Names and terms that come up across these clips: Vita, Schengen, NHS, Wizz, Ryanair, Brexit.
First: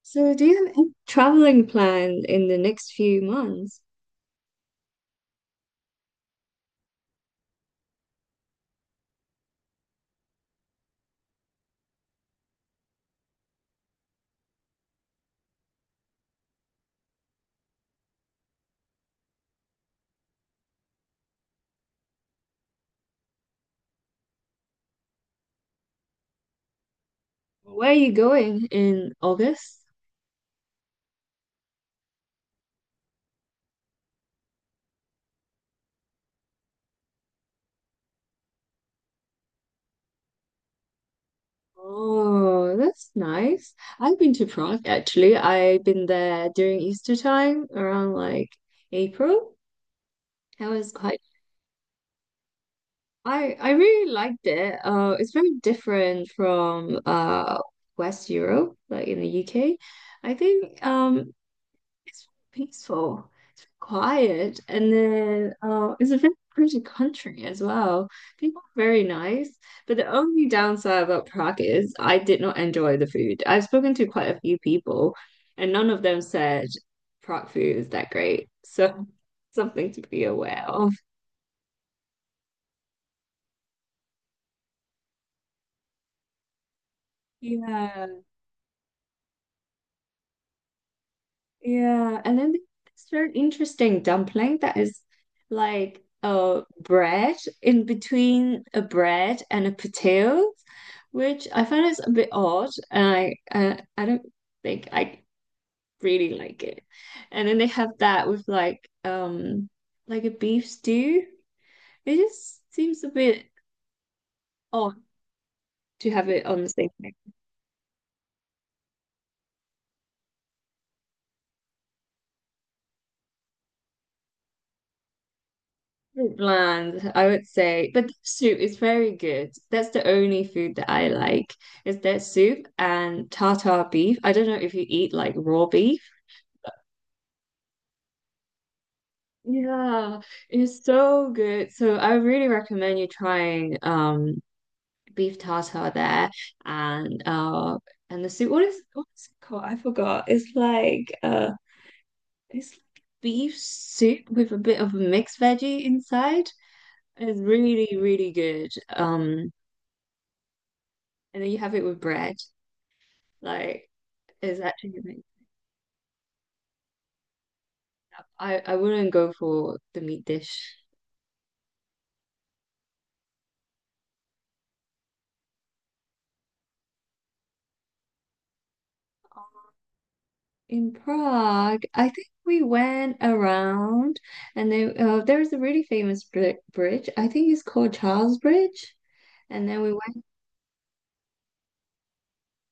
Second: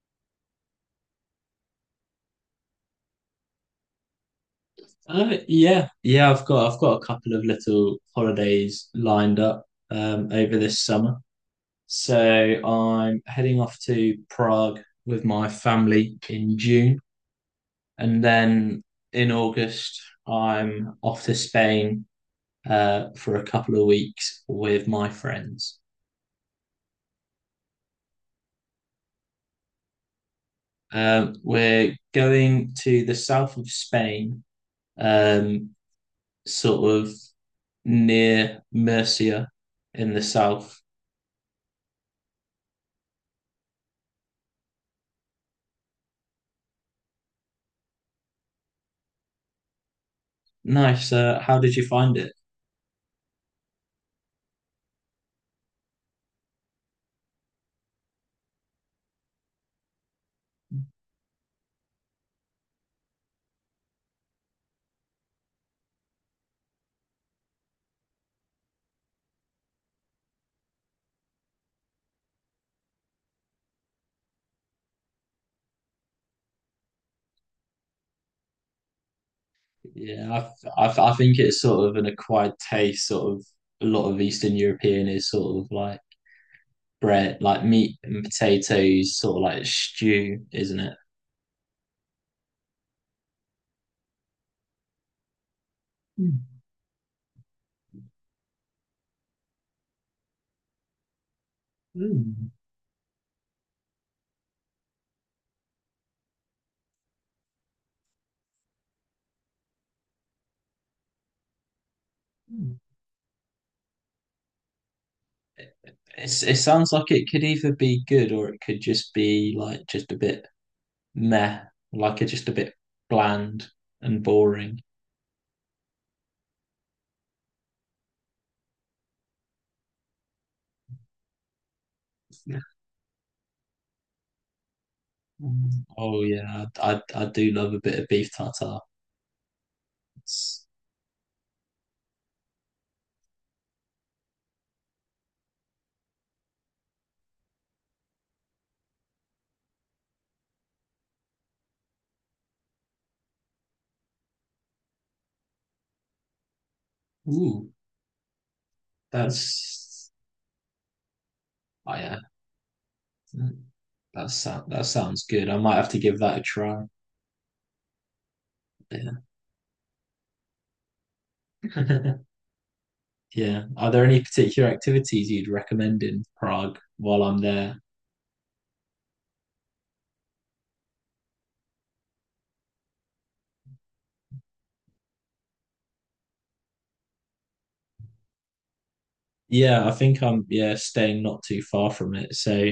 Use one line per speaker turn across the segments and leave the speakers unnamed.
So, do you have any traveling planned in the next few months?
Yeah, yeah, I've got a couple of little holidays lined up over this summer. So I'm heading off to Prague with my family in June, and then in August I'm off to Spain for a couple of weeks with my friends.
Where are you going in August?
We're going to the south of Spain, um, sort of near Murcia in the south.
Oh, that's nice. I've been to Prague actually. I've been there during Easter time around like April. That was
Nice.
quite
How did you find it?
I really liked it. It's very different from West Europe, like in the UK. I think it's peaceful. It's quiet. And then it's a very pretty country as well. People are very nice. But the only downside about Prague is I did not enjoy the food. I've spoken to quite a few people, and none of them said Prague food is that great. So something to be
Yeah,
aware
I,
of.
I, I think it's sort of an acquired taste. Sort of a lot of Eastern European is sort of like bread, like meat
Yeah.
and potatoes, sort of like stew, isn't it?
Yeah, and then it's very interesting dumpling that is like
Mm,
a bread in between a bread and a potato, which I find is a bit
mm,
odd, and I don't think I really like it. And then they have that with like a beef stew. It just
mm.
seems a bit odd to have it
It
on the same
sounds like
thing.
it could either be good, or it could just be like just a bit meh, like it's just a bit bland and boring.
Bland, I would say. But the soup is very good. That's the only food that I like is that
Yeah.
soup and tartar beef. I don't know if you eat like raw
Mm.
beef.
Oh yeah, I do love a bit of beef tartare.
Yeah,
It's,
it's so good. So I really recommend you trying beef tartar there and uh and the soup. What's it called? I forgot. It's like beef soup with a bit of mixed veggie inside. It's
Ooh,
really, really good.
that's
And then you have it with
I
bread. Like
That
it's
sound that
actually
sounds
amazing.
good. I might have to give that a try.
I wouldn't go for the meat dish.
Yeah. Yeah. Are there any particular activities you'd recommend in Prague while I'm there?
In Prague, I think we went around, and then there is a really famous bridge. I think it's called Charles Bridge. And then
Yeah,
we
I think
went
I'm, yeah, staying not too far from it. So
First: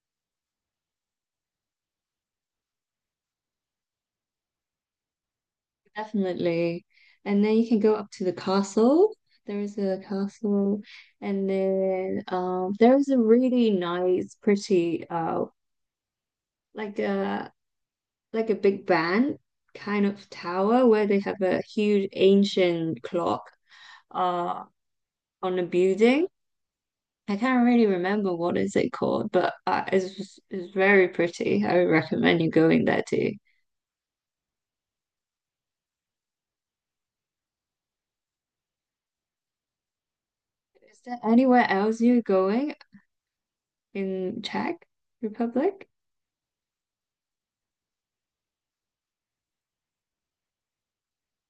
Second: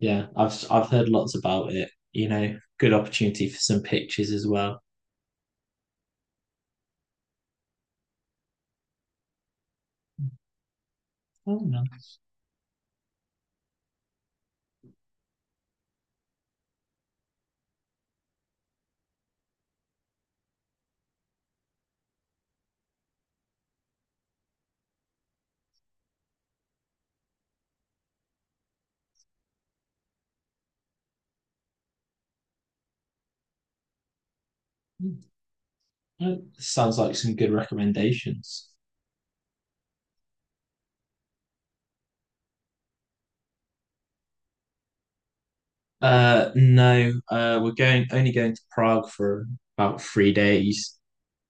yeah, I've heard lots about it. You know, good opportunity for some pictures as well.
definitely, and then you can go up to the castle. There is a castle, and
Oh no.
then there is a really nice, pretty like a. like a big band kind of tower where they have a huge ancient clock uh on a building. I can't really remember what is it called, but it's very pretty. I would recommend you going there too.
Mm. Sounds like some good recommendations.
Is there anywhere else you're going in Czech Republic?
No, we're going only going to Prague for about 3 days.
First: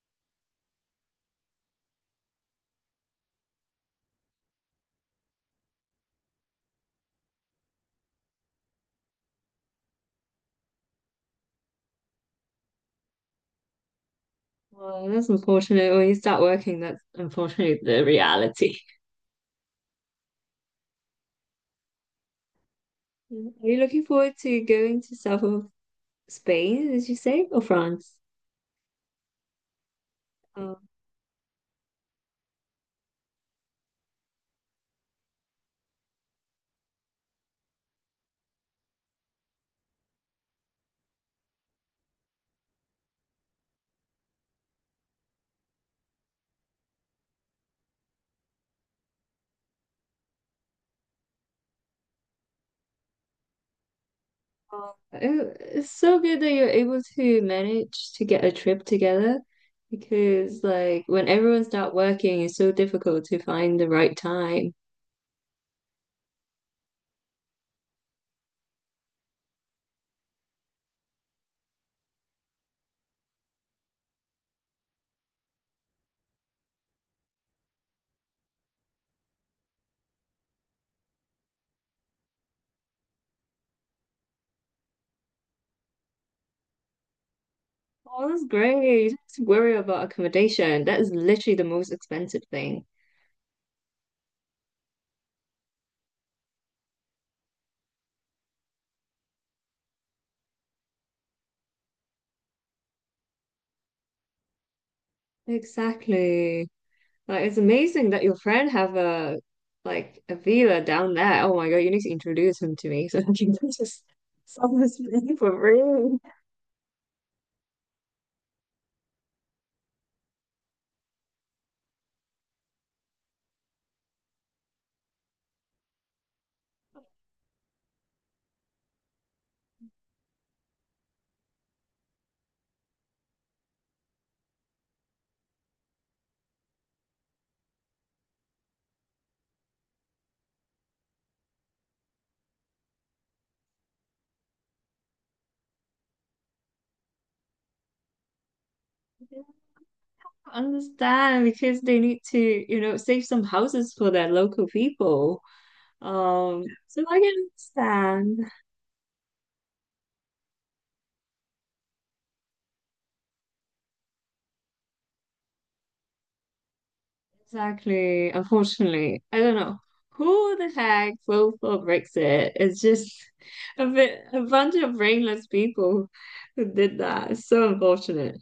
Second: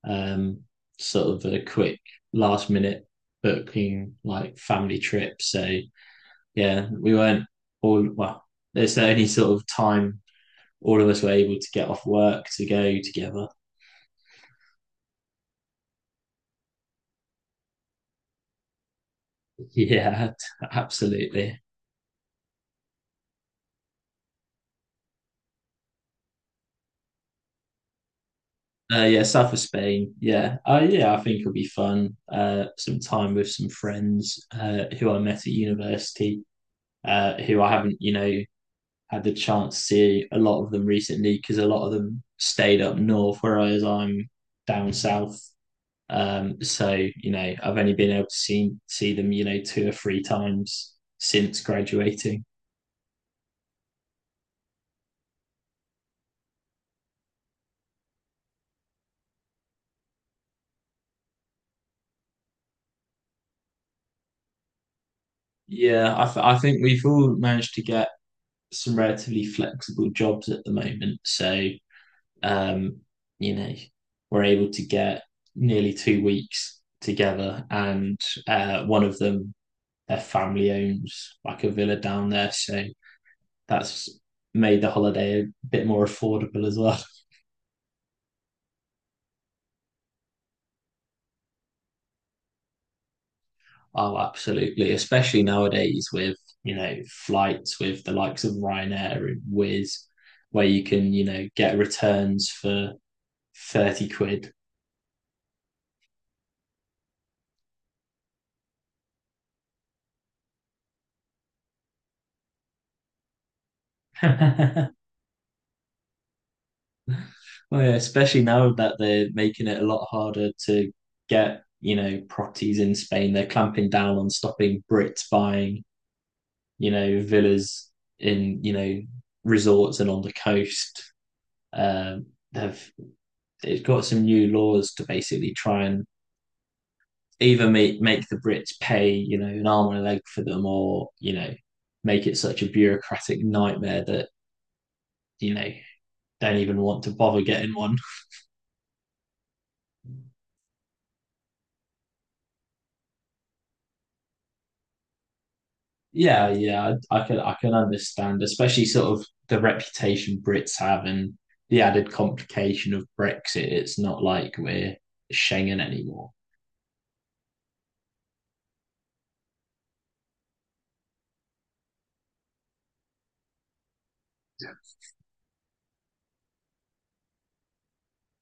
um, Sort of a quick last minute booking, like family trip. So yeah, we weren't all well. There's the only sort of time all of us were able to get off work to go together.
Well, that's unfortunate. When you start working, that's unfortunately the reality.
Yeah, absolutely.
Are you looking forward to going to south of Spain, did you say, or France?
Yeah, south of Spain. Yeah,
Uh,
yeah, I think it'll be fun. Some time with some friends who I met at university, who I haven't, had the chance to see a lot of them recently, because a lot of them stayed up north, whereas I'm down south. So I've only been able to see them, two or three times since graduating.
Oh, It's so good that you're able to manage to get a trip together because, like, when everyone's not working, it's so difficult to find the right time.
Yeah, I think we've all managed to get some relatively flexible jobs at the moment. So um, you know, we're able to get nearly 2 weeks together, and one of them, their family owns like a villa down there, so that's made the holiday a bit more affordable as well.
Oh, that's great. You don't have to worry about accommodation. That is literally the most expensive thing.
Oh, absolutely. Especially nowadays with, flights with the likes of Ryanair and Wizz, where you can, get returns for 30 quid.
Exactly. Like, it's amazing that your friend have a like a villa down there. Oh my God, you need to introduce him to me so I can just sell
Well,
this thing for free.
yeah, especially now that they're making it a lot harder to get, properties in Spain. They're clamping down on stopping Brits buying, villas in, resorts and on the coast. Um, they've It's got some new laws to basically try and either make the Brits pay, an arm and a leg for them, or make it such a bureaucratic nightmare that you know don't even want to bother getting one.
Understand because they need to, you know, save some houses for their local people.
Yeah, yeah,
So I can
I can understand,
understand.
especially sort of the reputation Brits have and the added complication of Brexit. It's not like we're Schengen anymore.
Exactly. Unfortunately, I don't know who the heck voted for Brexit. It's just a bit, a bunch of brainless people who did that. It's so unfortunate.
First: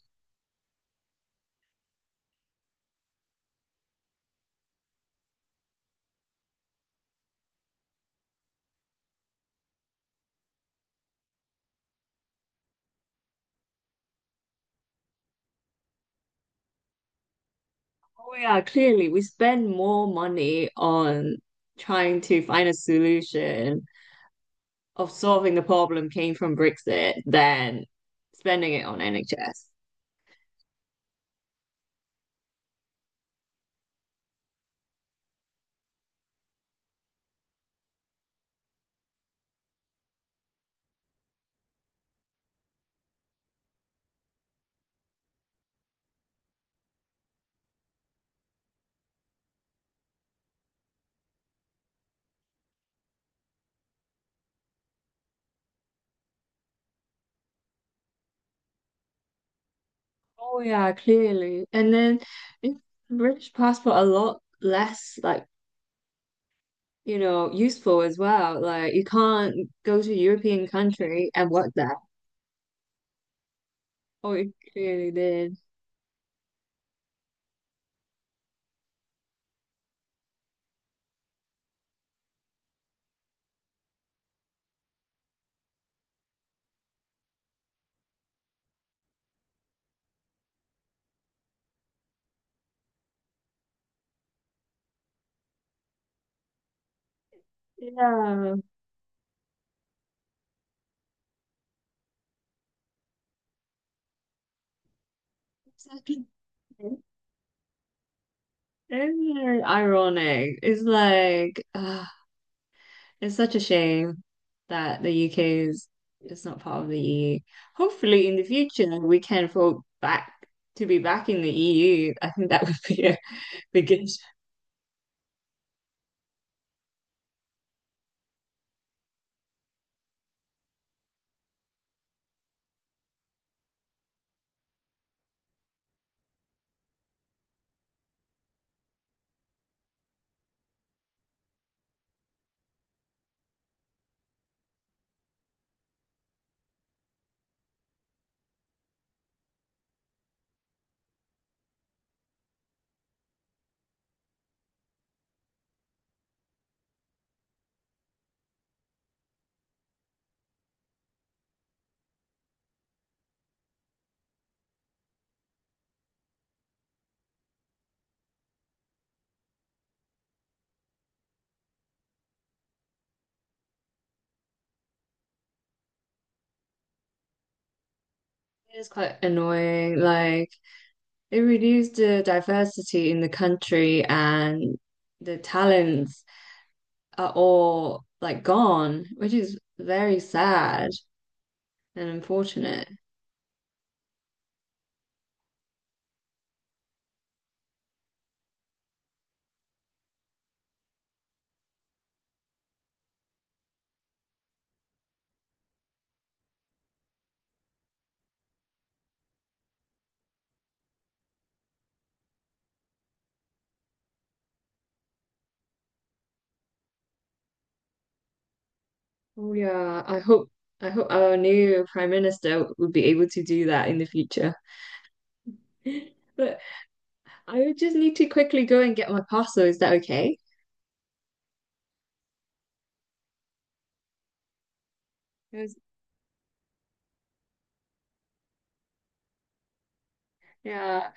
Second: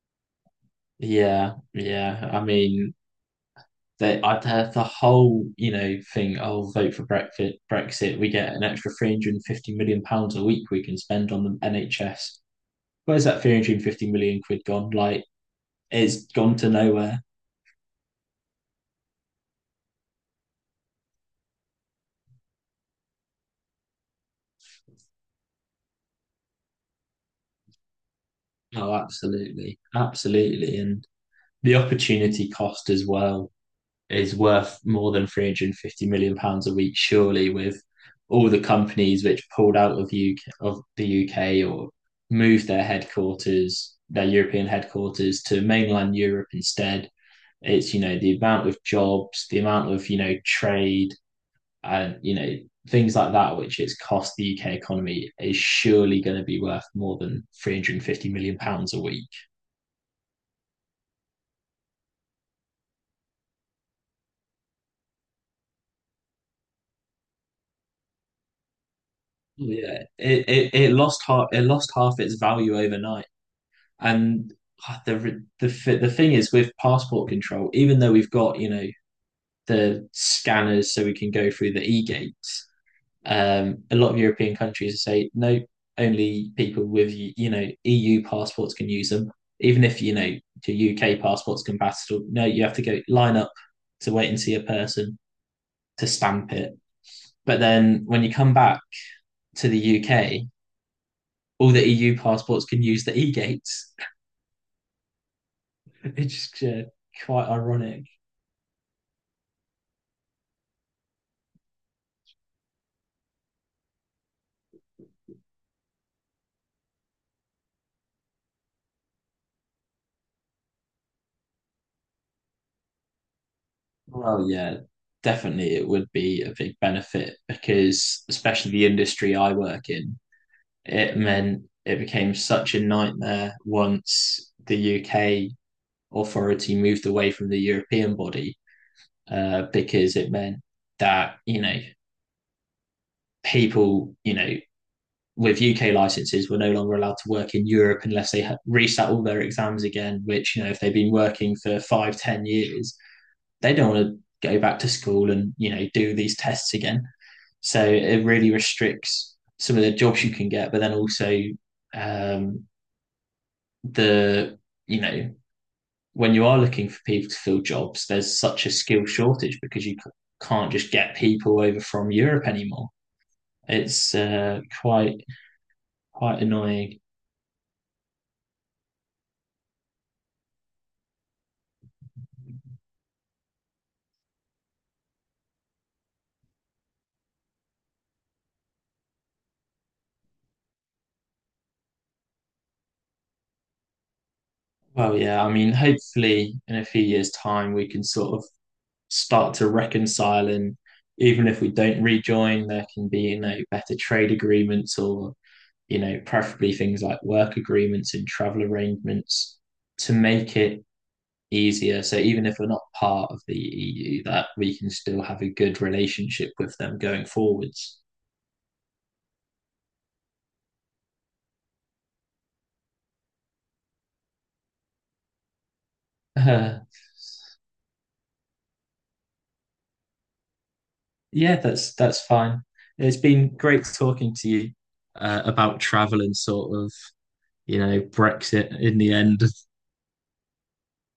Yeah, yeah. I mean, I've had the whole, thing. Oh, vote for Brexit. Brexit. We get an extra £350 million a week we can spend on the NHS. Where's that 350 million quid gone? Like, it's gone to nowhere.
Oh yeah, clearly we spend more money on trying to find a solution of solving the problem came from Brexit than spending it
Oh,
on NHS.
absolutely, absolutely, and the opportunity cost as well is worth more than £350 million a week, surely, with all the companies which pulled out of the UK, or moved their headquarters, their European headquarters, to mainland Europe instead. It's, the amount of jobs, the amount of, trade and, things like that, which it's cost the UK economy, is surely going to be worth more than 350 million pounds a week.
Oh yeah, clearly. And then in British passport, a lot less like you know, useful as well. Like you can't go
Yeah,
to a
it,
European
it, it lost
country
half
and
it
work
lost
there.
half its value overnight.
Oh, it
And ah,
clearly
the
did.
the the thing is with passport control, even though we've got the scanners so we can go through the e gates, a lot of European countries say no, only people with EU passports can use them. Even if your UK passport's compatible, no, you have to go line up to wait and see a person to stamp it. But then when you come
Yeah.
back to the UK, all the EU passports can use the e gates.
Exactly.
It's just quite ironic.
It's very ironic. It's like it's such a shame that the UK is is not part of the EU. Hopefully in the future we can vote back to be back in the EU. I think that would be a big issue.
Well, yeah, definitely it would be a big benefit, because, especially the industry I work in, it meant it became such a nightmare once the UK authority moved away from the European body, because it meant that, people, with UK licenses were no longer allowed to work in Europe unless they had resat all their exams again, which, if they've been working for 5, 10 years, they don't want to go back to school and do these tests again. So it really restricts some of the jobs you can get, but then also um, the you know when you are looking for people to fill jobs, there's such a skill shortage, because you can't just get people over from Europe anymore. It's quite annoying.
It's quite annoying. Like it reduced the diversity in the country and the talents are all like gone, which is very sad and unfortunate.
Well, yeah, I mean, hopefully in a few years' time we can sort of start to reconcile, and even if we don't rejoin, there can be better trade agreements, or preferably things like work agreements and travel arrangements to make it easier, so even if we're not part of the EU, that we can still have a good relationship with them going forwards.
Oh yeah, I hope our new prime minister would be able to do that in the future. But
uh,
I would just need to quickly go and get my parcel. Is that okay?
yeah, that's fine. It's been great talking to you
'Cause,
about travel and sort of, Brexit, in the end.
yeah,